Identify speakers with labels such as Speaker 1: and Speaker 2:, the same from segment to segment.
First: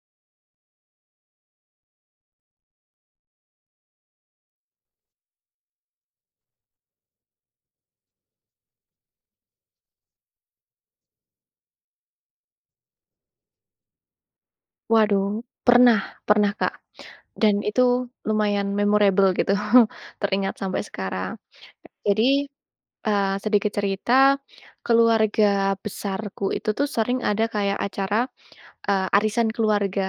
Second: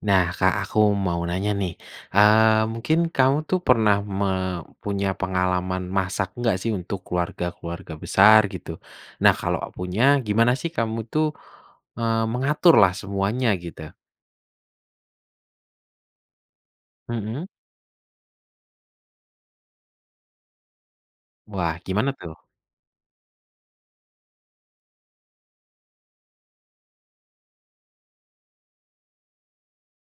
Speaker 1: Nah, Kak, aku mau nanya nih, eee, mungkin kamu tuh pernah me punya pengalaman masak nggak sih untuk keluarga-keluarga besar gitu? Nah, kalo punya gimana sih kamu tuh, eee, mengaturlah semuanya gitu?
Speaker 2: Waduh, pernah pernah, Kak.
Speaker 1: Mhm.
Speaker 2: Dan itu lumayan memorable gitu, teringat sampe sekarang.
Speaker 1: Wah, gimana tuh?
Speaker 2: Jadi, eee, sedikit cerita, keluarga besarku itu tuh sering ada kayak acara, eee, arisan keluarga.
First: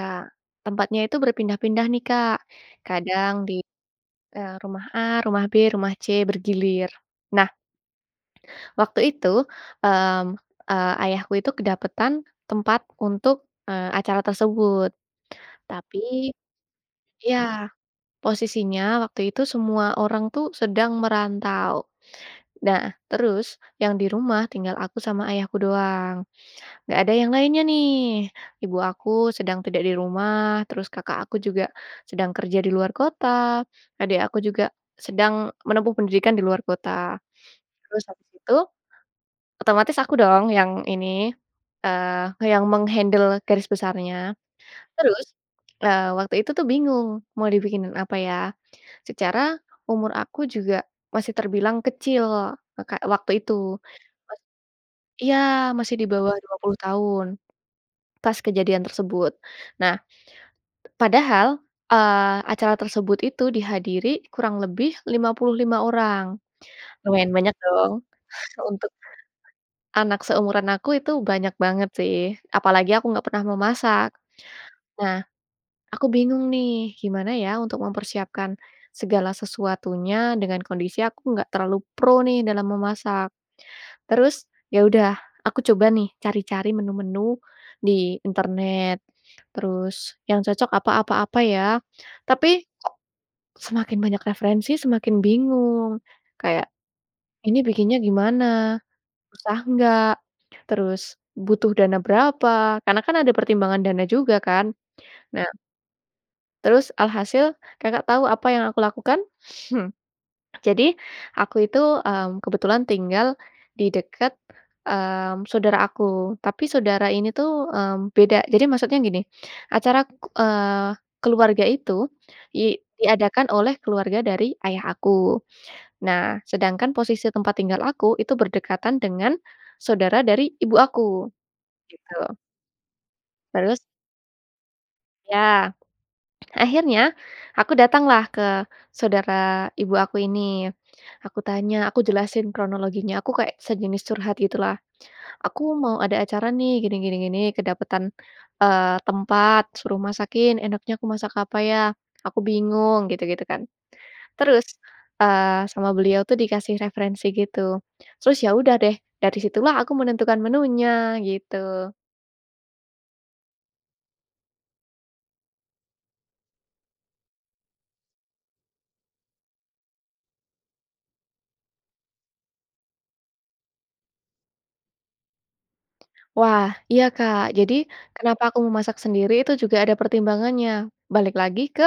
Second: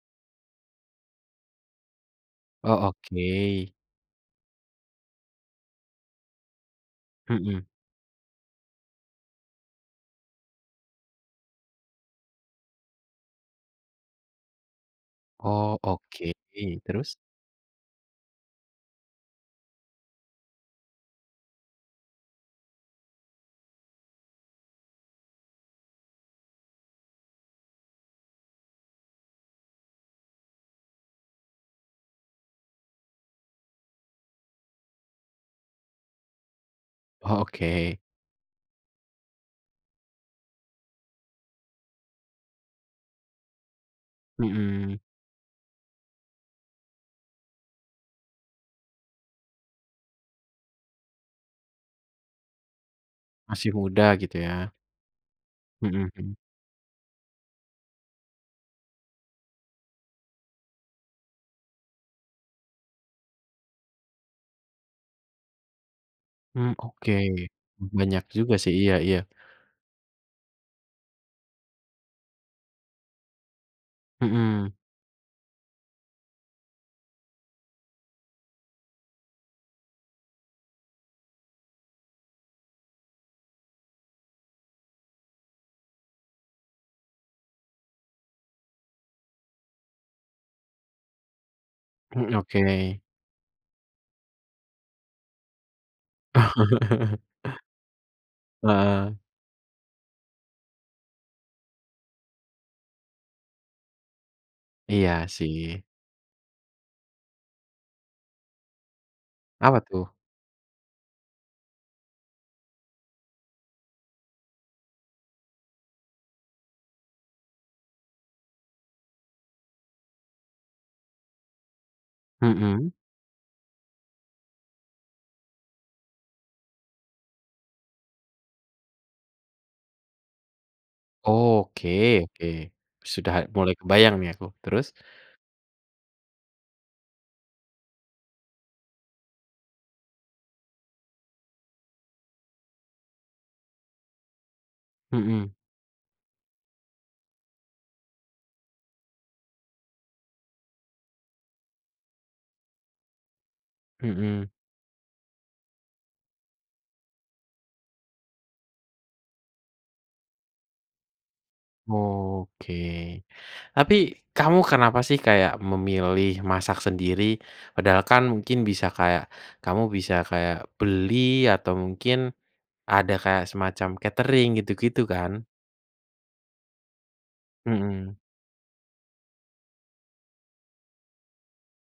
Speaker 2: Tempatnya itu berpindah-pindah nih, Kak,
Speaker 1: Oh,
Speaker 2: kadang di,
Speaker 1: oke.
Speaker 2: eee, rumah A, rumah B, rumah C bergilir. Nah
Speaker 1: Mhm.
Speaker 2: waktu itu, mmm, eee, ayahku itu kedapetan tempat untuk, eee, acara tersebut.
Speaker 1: Oh,
Speaker 2: Tapi
Speaker 1: oke. Terus?
Speaker 2: iya, posisinya waktu itu semua orang tuh sedang merantau. Nah, terus yang di rumah tinggal aku sama ayahku doang. Nggak ada yang lainnya nih. Ibu aku sedang tidak di rumah, terus kakak aku juga sedang kerja di luar kota, adik aku juga sedang menempuh pendidikan di luar kota.
Speaker 1: Oh, oke.
Speaker 2: Terus habis itu, otomatis aku dong yang ini, eee, nge yang meng-handle garis besarnya.
Speaker 1: Mhm.
Speaker 2: Terus, eee, waktu itu tuh bingung mau dibikinin apa ya, secara umur aku juga masih terbilang kecil, e Kak, waktu itu.
Speaker 1: Masih muda, gitu
Speaker 2: Mas
Speaker 1: ya?
Speaker 2: iya, masih di
Speaker 1: Mhm,
Speaker 2: bawah
Speaker 1: hmm.
Speaker 2: 20 tahun pas kejadian tersebut. Nah, p padahal, eee, acara tersebut itu dihadiri kurang lebih 55 orang.
Speaker 1: Hmm, oke
Speaker 2: Lumayan banyak
Speaker 1: m
Speaker 2: dong.
Speaker 1: banyak juga sih.
Speaker 2: Untuk
Speaker 1: Iya iya.
Speaker 2: anak seumuran aku itu banyak banget sih. Apalagi aku enggak pernah memasak.
Speaker 1: Mhm.
Speaker 2: Nah, aku bingung nih, gimana ya untuk mempersiapkan segala sesuatunya, dengan kondisi aku nggak terlalu pro nih dalam memasak. Terus, ya udah aku coba nih cari-cari menu-menu di internet. Terus yang cocok apa apa apa ya?
Speaker 1: Hmm,
Speaker 2: Tapi,
Speaker 1: oke.
Speaker 2: semakin banyak referensi semakin bingung. Kayak ini bikinnya gimana?
Speaker 1: Heeh.
Speaker 2: Susah nggak? Terus butuh dana berapa? Karena kan ada pertimbangan dana juga kan?
Speaker 1: Iya
Speaker 2: Nah
Speaker 1: sih.
Speaker 2: Terus alhasil Kakak tau apa yang aku lakukan?
Speaker 1: Apa
Speaker 2: Hmm.
Speaker 1: tuh?
Speaker 2: Jadi aku itu, mmm, kebetulan tinggal di deket, mmm, saudara aku. Tapi saudara ini tuh, mmm, beda. Jadi maksudnya gini, acara, eee, keluarga itu di
Speaker 1: Mhm.
Speaker 2: diadakan oleh keluarga dari ayah aku. Nah, sedangkan posisi tempat tinggal aku, itu berdekatan dengan saudara dari ibu aku.
Speaker 1: Oke
Speaker 2: Gitu.
Speaker 1: oke. Sudah mulai
Speaker 2: Terus
Speaker 1: kebayang nih aku, terus?
Speaker 2: Ya. Akhirnya, aku datanglah ke saudara ibu aku ini. Aku tanya aku jelasin kronologinya, aku kayak sejenis curhat gitulah,
Speaker 1: Mhm.
Speaker 2: "Aku mau ada acara nih gini, gini, gini, kedapetan, eee, tempat, suruh masakin, enaknya aku masak apa ya? Aku bingung." Gitu-gitu kan.
Speaker 1: Mhm.
Speaker 2: Terus, eee, sama beliau tuh dikasih referensi gitu. Terus ya udah deh, dari situlah aku menentukan menunya, gitu.
Speaker 1: Oke. Tapi kamu kenapa sih kayak memilih masak sendiri? Padahal kan mungkin bisa kayak kamu bisa kayak beli atau mungkin ada kayak semacam Katering gitu-gitu kan.
Speaker 2: Wah, iya Kak. Jadi
Speaker 1: Mhm.
Speaker 2: kenapa aku memasak sendiri itu juga ada pertimbangannya. Balik lagi ke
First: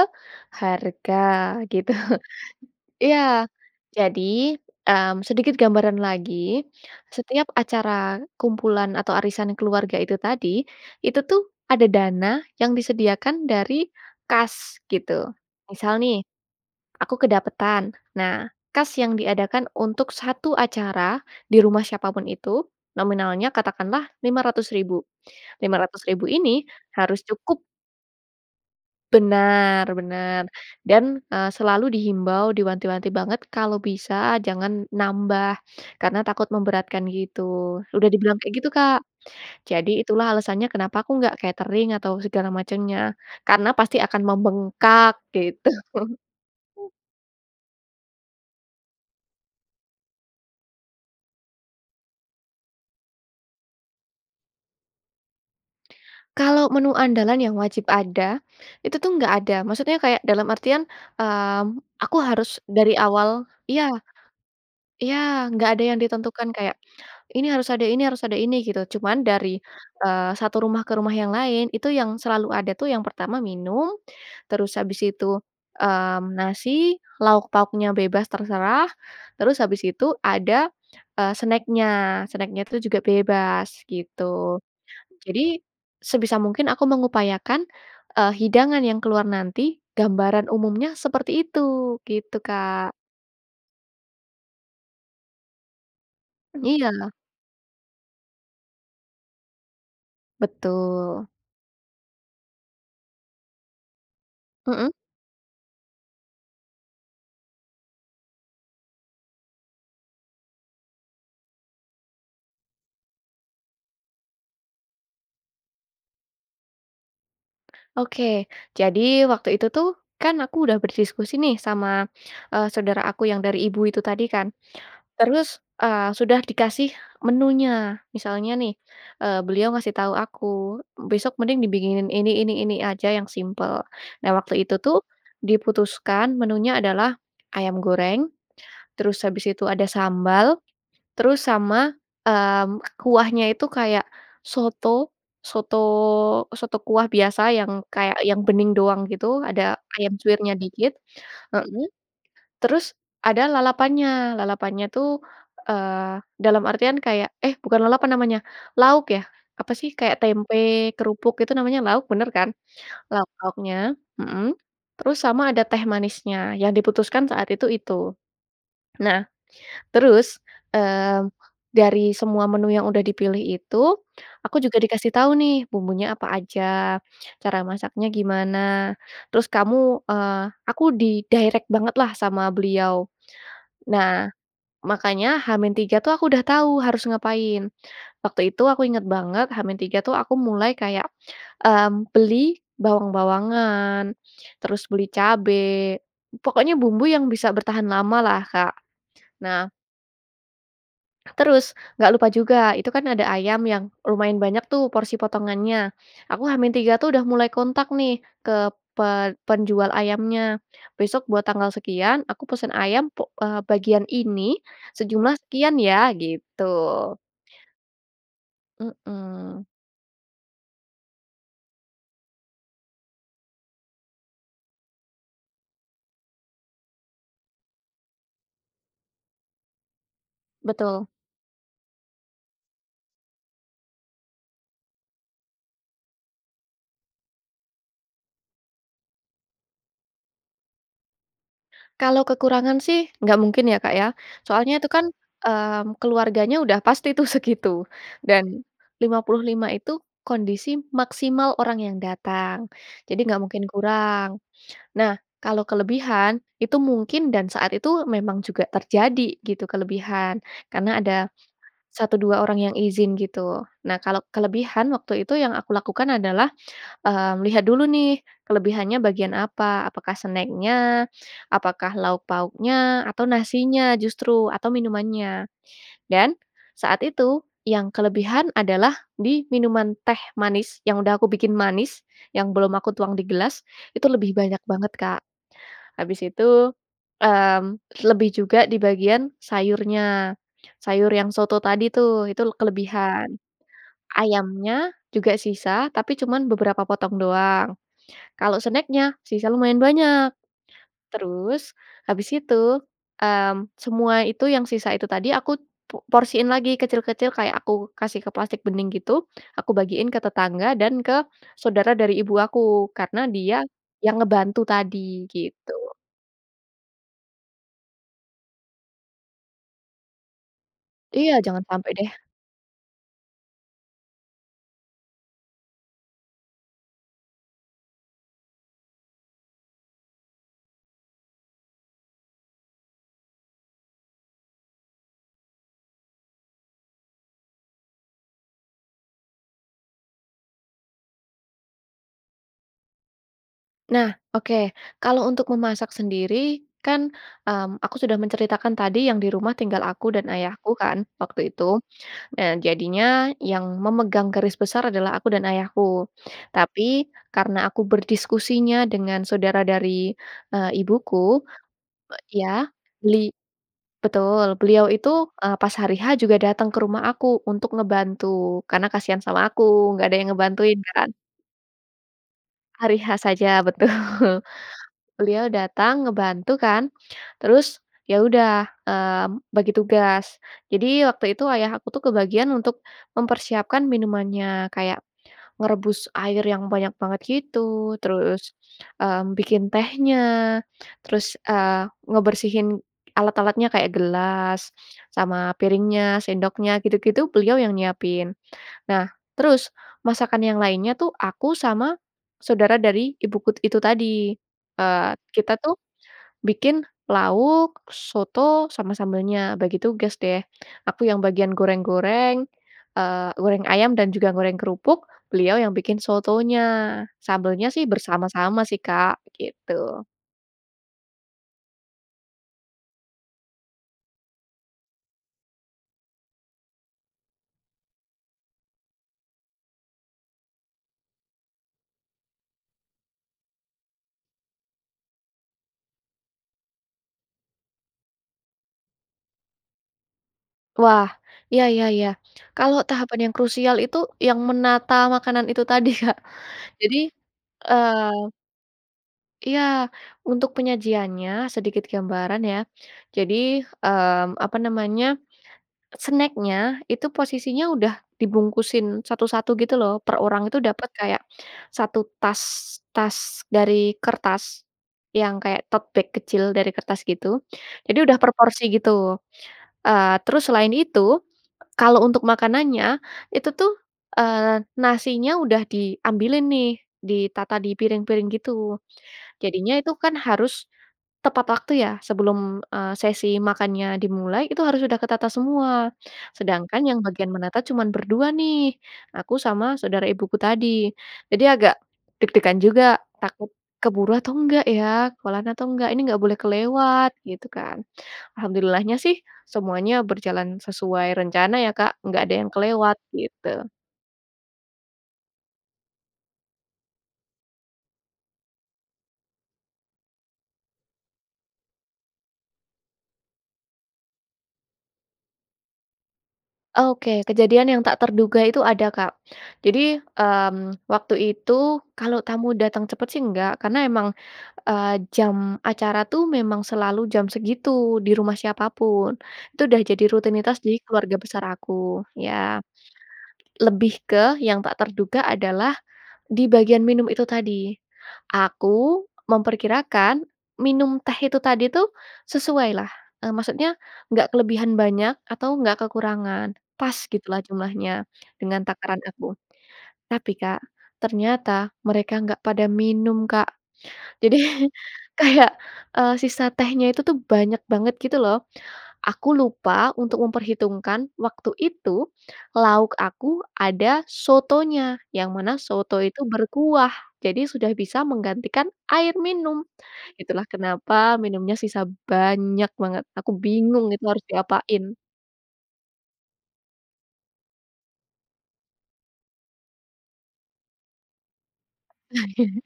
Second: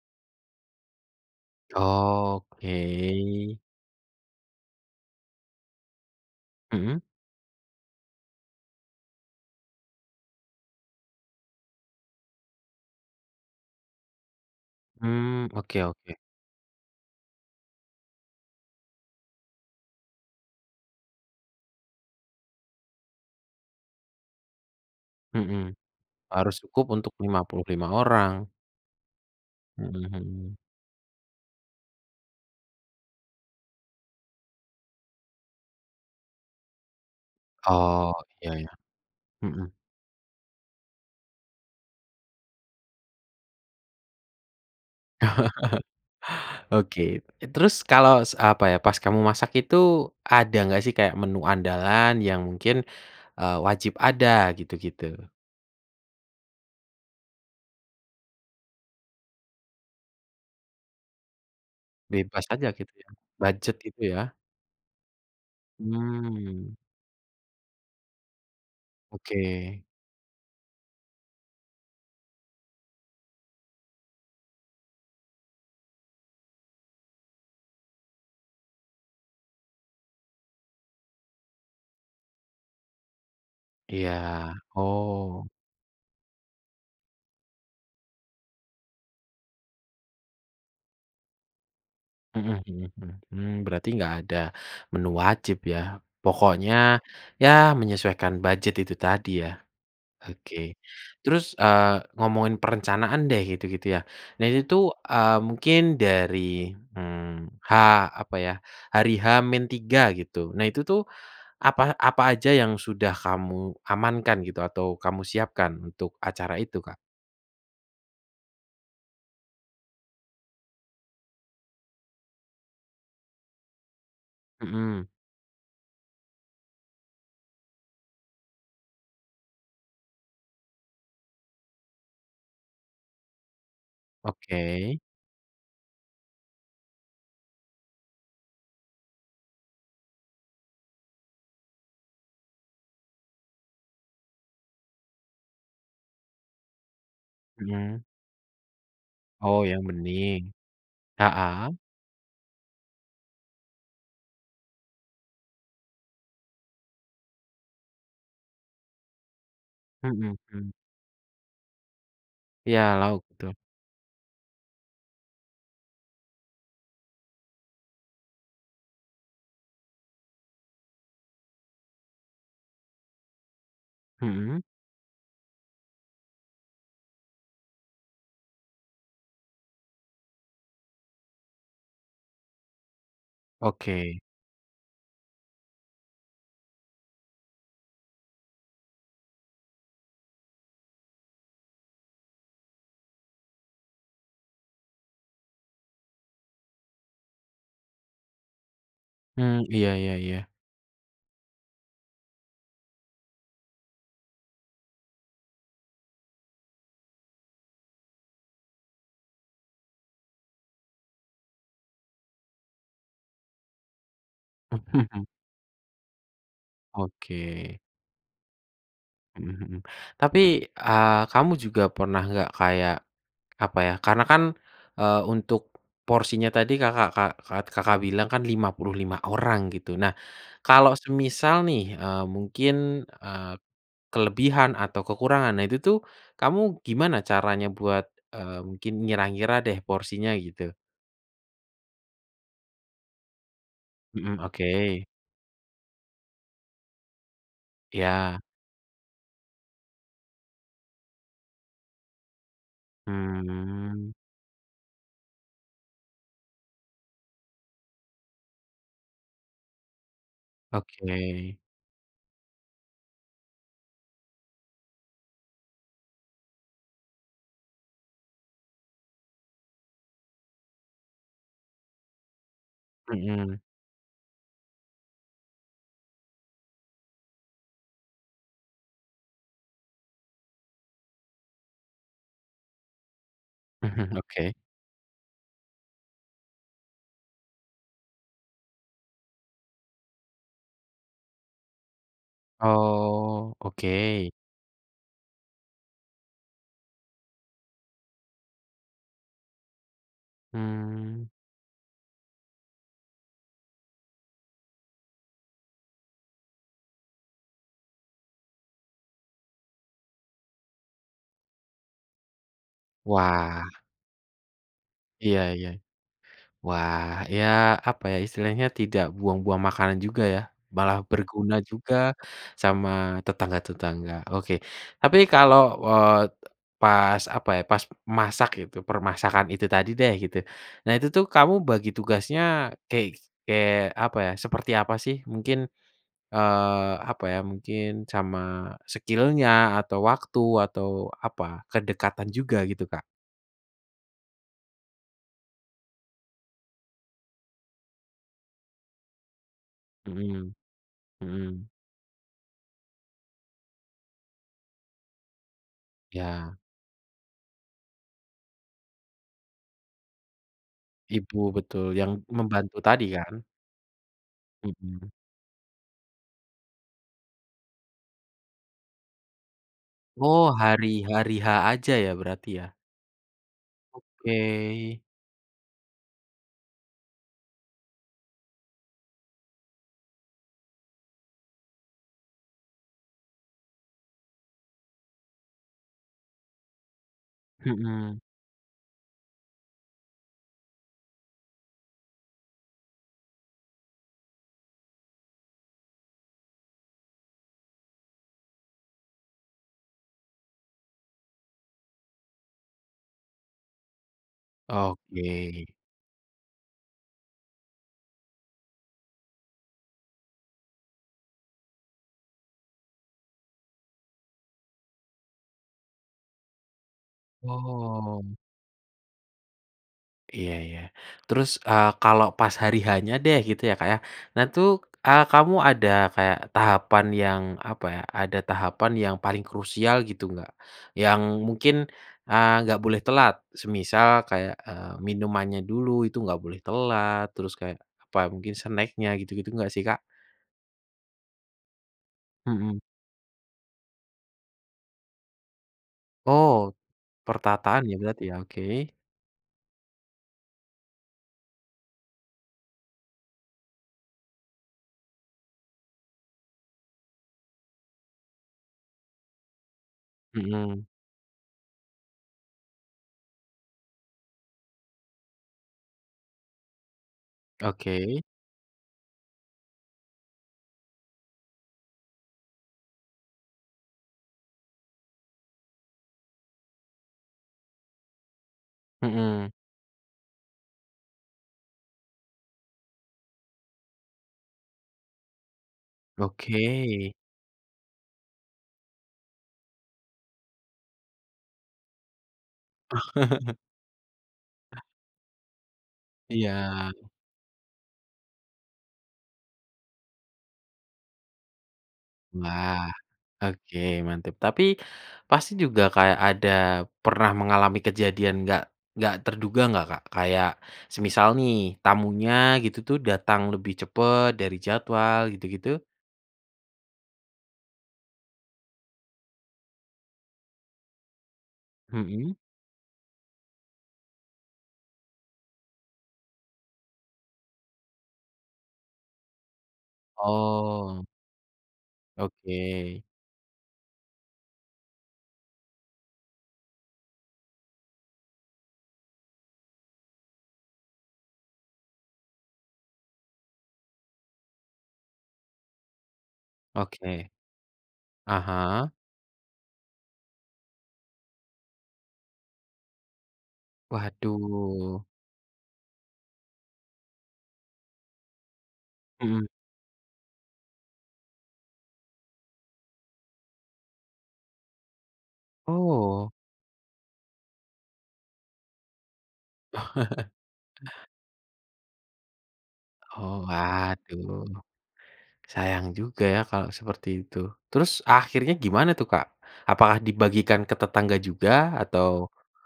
Speaker 2: harga, gitu.
Speaker 1: Oke.
Speaker 2: Iya jadi, mmm, sedikit gambaran lagi,
Speaker 1: Mhm.
Speaker 2: setiap acara kumpulan atau arisan keluarga itu tadi, itu tuh ada dana yang disediakan dari kas, gitu.
Speaker 1: Mmm oke
Speaker 2: Misal
Speaker 1: oke.
Speaker 2: nih, aku kedapetan. Nah, kas yang diadakan untuk satu acara di rumah siapa pun itu, nominalnya katakanlah Rp500.000. lima
Speaker 1: Mhm.
Speaker 2: ratus ribu
Speaker 1: Harus
Speaker 2: ini
Speaker 1: cukup untuk
Speaker 2: harus
Speaker 1: lima
Speaker 2: cukup
Speaker 1: puluh lima orang.
Speaker 2: Benar
Speaker 1: Mhm,
Speaker 2: benar.
Speaker 1: hmm.
Speaker 2: Dan, eee, selalu dihimbau, diwanti-wanti banget. Kalau bisa, jangan nambah, karena takut memberatkan, gitu. Sudah
Speaker 1: Oh
Speaker 2: dibilang
Speaker 1: iya
Speaker 2: kayak gitu,
Speaker 1: ya.
Speaker 2: Kak.
Speaker 1: Mhm.
Speaker 2: Jadi itulah alasannya kenapa aku nggak katering atau segala macamnya. Karena pasti akan membengkak gitu.
Speaker 1: Oke. Terus kalau s apa ya, pas kamu masak itu, ada enggak sih kayak menu andalan yang mungkin, eee, wajib ada gitu-gitu?
Speaker 2: Kalau menu andalan yang wajib ada, itu tuh enggak ada. Maksudnya kayak dalam artian, mmm, aku
Speaker 1: Bebas
Speaker 2: harus
Speaker 1: aja gitu
Speaker 2: dari
Speaker 1: ya,
Speaker 2: awal
Speaker 1: bujet
Speaker 2: iya.
Speaker 1: itu ya.
Speaker 2: Iya, nggak ada yang ditentukan kayak
Speaker 1: Mmm.
Speaker 2: ini harus ada ini harus ada ini, gitu. Cuma dari,
Speaker 1: Oke.
Speaker 2: eee, satu rumah ke rumah yang lain, itu yang selalu ada tuh, yang pertama minum, terus habis itu, mmm, nasi, lauk-pauknya bebas, terserah. Terus habis itu ada, eee, snack-nya. Snack-nya itu juga bebas
Speaker 1: Iya,
Speaker 2: gitu.
Speaker 1: oh.
Speaker 2: Jadi sebisa mungkin aku mengupayakan, eee, hidangan yang keluar nanti, gambaran umumnya seperti itu, gitu
Speaker 1: Mhm mhm
Speaker 2: Kak.
Speaker 1: mhm, hmm berarti nggak ada menu wajib ya, pokoknya
Speaker 2: Iya.
Speaker 1: ya menyesuaikan bujet itu tadi ya. Oke.
Speaker 2: Betul.
Speaker 1: Terus, eee, ngomongin perencanaan deh gitu-gitu ya, nah ini
Speaker 2: Mhm.
Speaker 1: tuh, eee, mungkin dari, mmm, H apa ya, hari H-3 gitu nah itu tuh apa apa aja yang sudah kamu amankan gitu, atau kamu siapkan untuk acara itu Kak?
Speaker 2: Oke, jadi waktu itu tuh, kan aku udah berdiskusi nih sama, eee, saudara aku yang dari Ibu itu tadi kan.
Speaker 1: Mhm.
Speaker 2: Terus, eee, sudah dikasih menunya, misalnya nih, eee, beliau ngasih tahu aku, besok mending dibikinin ini, ini, ini aja yang simpel. Nah waktu itu
Speaker 1: Oke.
Speaker 2: tuh diputuskan menunya adalah ayam goreng, terus habis itu ada sambal, terus sama, mmm, kuahnya itu kayak soto, soto soto kuah biasa yang
Speaker 1: Mhm.
Speaker 2: kayak yang bening doang gitu,
Speaker 1: Oh
Speaker 2: ada
Speaker 1: yang
Speaker 2: ayam
Speaker 1: bening.
Speaker 2: suwirnya dikit.
Speaker 1: Heeh.
Speaker 2: Mhm. Terus ada lalapannya. Lalapannya tuh, eee, dalam artian kayak eh bukan lalapan namanya, lauk ya? Apa sih? Kayak
Speaker 1: Mhm, mmm.
Speaker 2: tempe kerupuk itu namanya lauk, bener kan?
Speaker 1: Iya lauk tuh.
Speaker 2: Lauk-lauknya, mhm, terus sama ada teh manisnya, yang diputuskan saat itu, itu. Nah terus, eee, dari semua menu yang udah dipilih itu, aku
Speaker 1: Mhm.
Speaker 2: juga dikasih tahu nih bumbunya apa aja, cara masaknya gimana, terus kamu, eee, aku di-direct bangetlah sama beliau.
Speaker 1: Oke.
Speaker 2: Nah, makanya H-3 tuh aku udah tahu harus ngapain. Waktu itu aku ingat banget H-3 itu aku mulai kayak, mmm, beli bawang-bawangan, terus beli cabe, pokoknya bumbu yang bisa bertahan lamalah, Kak.
Speaker 1: Mhm
Speaker 2: Nah
Speaker 1: iya iya iya.
Speaker 2: Terus, nggak lupa juga, itu kan ada ayam yang lumayan banyak tuh porsi potongannya. Aku H-3 tuh udah mulai kontak nih ke pe penjual ayamnya. Besok buat tanggal sekian, aku pesan ayam puk eee, bagian ini sejumlah sekian ya, gitu.
Speaker 1: Oke. Mhm
Speaker 2: Mhm.
Speaker 1: mhm, tapi, eee, kamu juga pernah nggak kayak apa ya, karena kan, eee, untuk porsinya tadi Kakak Kak Kak Kakak bilang kan 55 orang gitu. Nah, kalau
Speaker 2: Betul.
Speaker 1: semisal nih, eee, mungkin, eee, kelebihan atau kekurangan, nah itu tuh kamu gimana caranya buat, eee, mungkin ngira-ngira deh porsinya gitu?
Speaker 2: Kalau kekurangan sih enggak mungkin ya Kak, ya.
Speaker 1: Mhm,
Speaker 2: Soalnya itu kan,
Speaker 1: oke.
Speaker 2: mmm, keluarganya udah pasti tuh segitu,
Speaker 1: Iya.
Speaker 2: dan 55 itu kondisi maksimal orang yang datang. Jadi nggak mungkin
Speaker 1: Hmm.
Speaker 2: kurang. Nah, kalau kelebihan, itu mungkin dan saat itu memang juga terjadi, gitu kelebihan. Karena
Speaker 1: Oke.
Speaker 2: ada 1, 2 orang yang izin gitu. Nah, kalau kelebihan, waktu itu yang aku lakukan adalah, mmm, lihat dulu nih kelebihannya bagian apa, apakah snack-nya? Apakah lauk-pauknya? Atau
Speaker 1: Mhm.
Speaker 2: nasinya justru? Atau minumannya? Dan saat itu, yang kelebihan adalah di minuman teh manis yang udah aku bikin manis, yang belum aku tuang di gelas, itu
Speaker 1: Mhm.
Speaker 2: lebih
Speaker 1: Oke.
Speaker 2: banyak banget Kak. Habis itu, mmm, lebih juga di bagian sayurnya. Sayur yang soto tadi tuh, itu kelebihan.
Speaker 1: Oh, oke.
Speaker 2: Ayamnya juga sisa, tapi cuman beberapa potong doang. Kalau snack-nya, sisa lumayan banyak.
Speaker 1: Hmm.
Speaker 2: Terus habis itu, mmm, semua itu yang sisa itu tadi, aku po porsiin lagi kecil-kecil. Kayak aku kasih ke plastik bening gitu, aku bagiin ke tetangga dan ke saudara dari ibu aku. Karena dia
Speaker 1: Wah.
Speaker 2: yang ngebantu tadi
Speaker 1: Iya iya.
Speaker 2: gitu.
Speaker 1: Wah iya, apa ya, istilahnya tidak buang-buang makanan juga ya, malah
Speaker 2: Iya,
Speaker 1: berguna
Speaker 2: jangan sampai
Speaker 1: juga
Speaker 2: deh.
Speaker 1: sama tetangga-tetangga, oke. Tapi kalau, eee, pas apa ya pas masak itu, permasakkan itu tadi deh gitu. Nah itu tuh kamu bagi tugasnya kek kek apa ya, seperti apa sih mungkin? Eee, apa ya mungkin sama skill-nya, atau waktu, atau apa, kedekatan juga gitu Kak?
Speaker 2: Nah, oke. Kalau untuk memasak sendiri, kan, mmm, aku sudah menceritakan tadi yang di rumah tinggal aku dan
Speaker 1: Mhm.
Speaker 2: ayahku, kan, waktu itu.
Speaker 1: Mhm.
Speaker 2: Eee, jadinya yang memegang garis besar adalah aku dan ayahku.
Speaker 1: Ya.
Speaker 2: Tapi, karena aku berdiskusinya dengan saudara dari, eee,
Speaker 1: Ibu,
Speaker 2: ibuku,
Speaker 1: betul, yang
Speaker 2: pe ya,
Speaker 1: membantu tadi
Speaker 2: beli
Speaker 1: kan?
Speaker 2: betul, beliau itu,
Speaker 1: Mhm.
Speaker 2: eee, pas hari H juga datang ke rumah aku untuk ngebantu. Karena kasihan sama aku, enggak ada yang
Speaker 1: Oh
Speaker 2: ngebantuin
Speaker 1: hari
Speaker 2: kan.
Speaker 1: hari H aja ya berarti ya.
Speaker 2: Hari H saja, betul.
Speaker 1: Oke.
Speaker 2: Beliau datang ngebantu kan. Terus, ya udah, mmm, bagi tugas. Jadi waktu itu ayah aku kebagian untuk mempersiapkan minumannya. Kayak merebus air yang banyak banget gitu,
Speaker 1: Mhm.
Speaker 2: terus, mmm, bikin tehnya, terus, eee, ngebersihin alat-alatnya kayak gelas, sama piringnya, sendoknya, gitu-gitu, beliau yang nyiapin. Nah terus masakan yang lainnya tuh aku sama saudara dari ibuku itu tadi. Eee, kita
Speaker 1: Oke.
Speaker 2: tuh bikin lauk, soto, sama sambelnya. Bagi tugas deh. Aku yang bagian goreng-goreng, eee, goreng ayam dan juga goreng kerupuk, beliau yang bikin sotonya. Sambelnya sih
Speaker 1: Wow.
Speaker 2: bersama-sama sih Kak, begitu.
Speaker 1: Iya iya. Terus, eee, kalau pas hari H-nya deh gitu ya Kak ya, nah tuh, eee, kamu ada kayak tahapan yang apa ya, ada tahapan yang paling krusial gitu nggak? Yang mungkin, eee, nggak boleh telat, semisal kayak, eee, minumannya dulu itu nggak boleh telat, terus kayak apa, mungkin snack-nya gitu-gitu nggak sih Kak?
Speaker 2: Wah! Iya iya iya, kalo
Speaker 1: Mhm.
Speaker 2: tahapan yang krusial itu yang menata makanan itu tadi, Kak.
Speaker 1: Oh,
Speaker 2: Jadi,
Speaker 1: pertataan ya berarti
Speaker 2: eee
Speaker 1: ya. Oke.
Speaker 2: Iya. Untuk penyajiannya, sedikit gambaran ya. Jadi, mmm, apa namanya, snack-nya, itu posisinya udah dibungkusin satu-satu gitu loh. Per orang itu
Speaker 1: Mhm.
Speaker 2: dapet kayak 1 tas, tas dari kertas yang kayak tote bag kecil dari kertas gitu. Jadi udah
Speaker 1: Oke.
Speaker 2: per porsi gitu, eee, terus selain itu, kalo untuk makanannya, itu tuh, eee, nasinya udah diambilin nih, ditata di piring-piring gitu.
Speaker 1: Mhm.
Speaker 2: Jadinya itu kan harus tepat waktu ya, sebelum, eee, sesi makannya dimulai, itu harus sudah ketata semua.
Speaker 1: Oke.
Speaker 2: Sedangkan yang bagian menata cuman berdua nih, aku sama saudara ibuku tadi. Jadi agak deg-degan juga,
Speaker 1: Oh.
Speaker 2: takut keburu atau nggak ya? Kelar atau nggak? Ini nggak boleh
Speaker 1: Iya.
Speaker 2: kelewat, gitu kan. Alhamdulillahnya sih semuanya berjalan sesuai rencana ya Kak, nggak ada yang
Speaker 1: Wah,
Speaker 2: kelewat gitu.
Speaker 1: oke mantep. Tapi pasti juga kayak ada pernah mengalami kejadian nggak nggak terduga nggak, Kak? Kayak semisal nih, tamunya gitu tuh datang lebih cepet dari jadwal gitu-gitu?
Speaker 2: Oke, kejadian yang tak terduga itu ada Kak. Jadi, mmm, waktu itu, kalau
Speaker 1: Mhm.
Speaker 2: tamu datang cepat sih nggak. Karena emang, eee, jam acara tuh memang selalu jam segitu, di rumah siapa pun. Itu dah jadi rutinitas di
Speaker 1: Oh.
Speaker 2: keluarga besar aku, ya.
Speaker 1: Oke.
Speaker 2: Lebih ke yang tak terduga adalah di bagian minum itu tadi. Aku memperkirakan minum teh itu tadi tuh sesuailah. Eee, maksudnya, nggak kelebihan banyak atau enggak kekurangan. Pas
Speaker 1: Oke.
Speaker 2: gitulah jumlahnya
Speaker 1: Ah
Speaker 2: dengan
Speaker 1: hah.
Speaker 2: takaran aku. Tapi Kak, ternyata mereka nggak pada minum Kak. Jadi
Speaker 1: Waduh.
Speaker 2: kayak, eee, sisa tehnya itu tuh banyak banget gitu loh. Aku
Speaker 1: Mhm.
Speaker 2: lupa untuk memperhitungkan waktu itu, lauk aku ada sotonya, yang mana soto itu
Speaker 1: Oh.
Speaker 2: berkuah, jadi sudah bisa menggantikan air minum.
Speaker 1: Oh.
Speaker 2: Itulah kenapa minumnya sisa banyak banget. Aku
Speaker 1: Oh,
Speaker 2: bingung itu harus
Speaker 1: waduh.
Speaker 2: diapain.
Speaker 1: Sayang juga ya kalo seperti itu. Terus akhirnya gimana tuh Kak? Apakah dibagikan ke tetangga juga atau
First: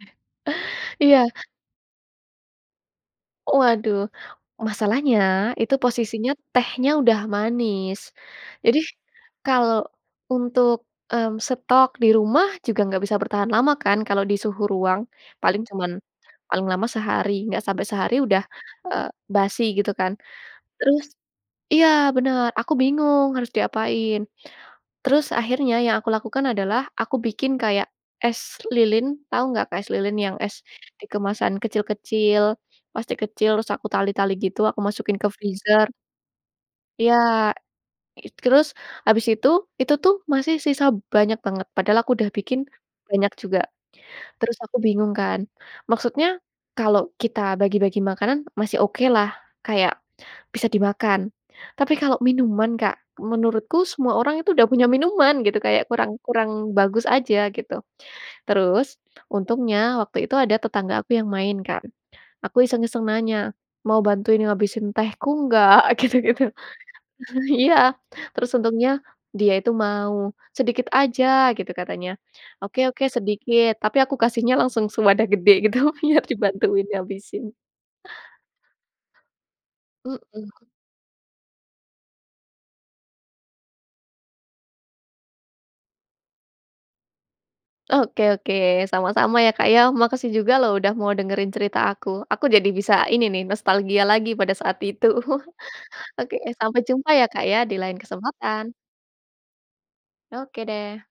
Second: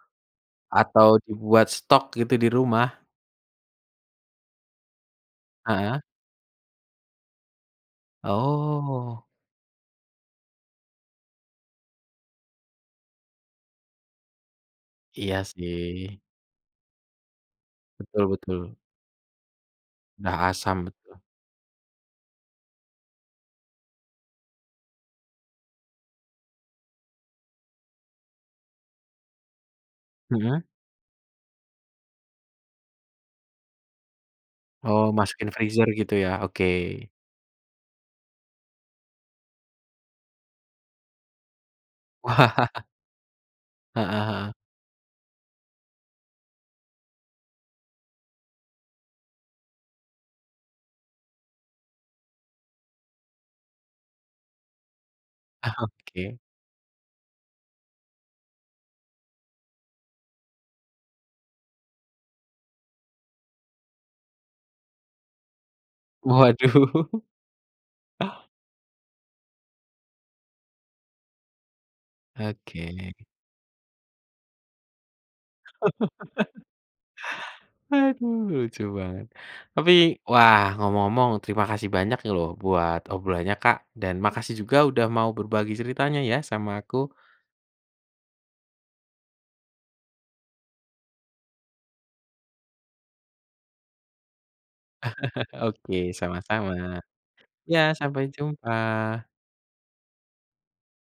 Speaker 1: atau
Speaker 2: Iya.
Speaker 1: dibuat stok gitu di rumah?
Speaker 2: Waduh, masalahnya itu
Speaker 1: Heeh.
Speaker 2: posisinya tehnya udah manis. Jadi,
Speaker 1: Oh.
Speaker 2: kalo untuk, mmm, stok di rumah juga nggak bisa bertahan lama kan kalau di suhu ruang,
Speaker 1: Iya
Speaker 2: paling cuman,
Speaker 1: sih.
Speaker 2: paling lama sehari. Nggak sampai sehari
Speaker 1: Betul
Speaker 2: udah,
Speaker 1: betul.
Speaker 2: eee, basi gitu kan.
Speaker 1: Dah asam,
Speaker 2: Terus
Speaker 1: betul.
Speaker 2: iya, bener, aku bingung harus diapain. Terus akhirnya yang aku lakukan adalah aku bikin kayak es lilin, tau nggak Kak, es lilin yang es
Speaker 1: Mhm.
Speaker 2: di kemasan kecil-kecil, plastik kecil, terus aku tali-tali gitu, aku
Speaker 1: Oh,
Speaker 2: masukin ke
Speaker 1: masukin freezer
Speaker 2: freezer.
Speaker 1: gitu ya, oke.
Speaker 2: Iya. It terus habis itu, itu tuh masih sisa banyak banget, padahal aku udah bikin
Speaker 1: Wah.
Speaker 2: banyak juga.
Speaker 1: Heeh heeh.
Speaker 2: Terus aku bingung kan. Maksudnya kalo kita bagi-bagi makanan, masih okelah, kayak bisa dimakan. Tapi kalo minuman, Kak, menurutku semua orang itu dah punya minuman gitu, kayak kurang
Speaker 1: Oke.
Speaker 2: kurang bagus aja gitu. Terus, untungnya waktu itu ada tetangga aku yang main kan. Aku iseng-iseng nanya, "Mau bantuin ngabisin tehku nggak?" Gitu gitu.
Speaker 1: Waduh.
Speaker 2: Iya. Terus untungnya dia itu mau, "Sedikit aja." Gitu katanya. "Oke oke,
Speaker 1: Oke.
Speaker 2: sedikit." Tapi aku kasihnya langsung sewadah gede gitu biar dibantuin ngabisin.
Speaker 1: Aduh, lucu banget. Tapi, wah,
Speaker 2: Mhm.
Speaker 1: ngomong-ngomong terima kasih banyak loh buat obrolannya Kak, dan makasih juga udah mau berbagi ceritanya ya sama aku.
Speaker 2: Oke oke, sama-sama ya, Kak, ya. Makasih juga lho udah mau dengerin cerita aku. Aku jadi bisa ini nih, nostalgia lagi pada saat itu.
Speaker 1: Oke,
Speaker 2: Oke, sampai
Speaker 1: sama-sama.
Speaker 2: jumpa ya, Kak, ya, di
Speaker 1: Ya,
Speaker 2: lain
Speaker 1: sampai
Speaker 2: kesempatan.
Speaker 1: jumpa.
Speaker 2: Oke deh.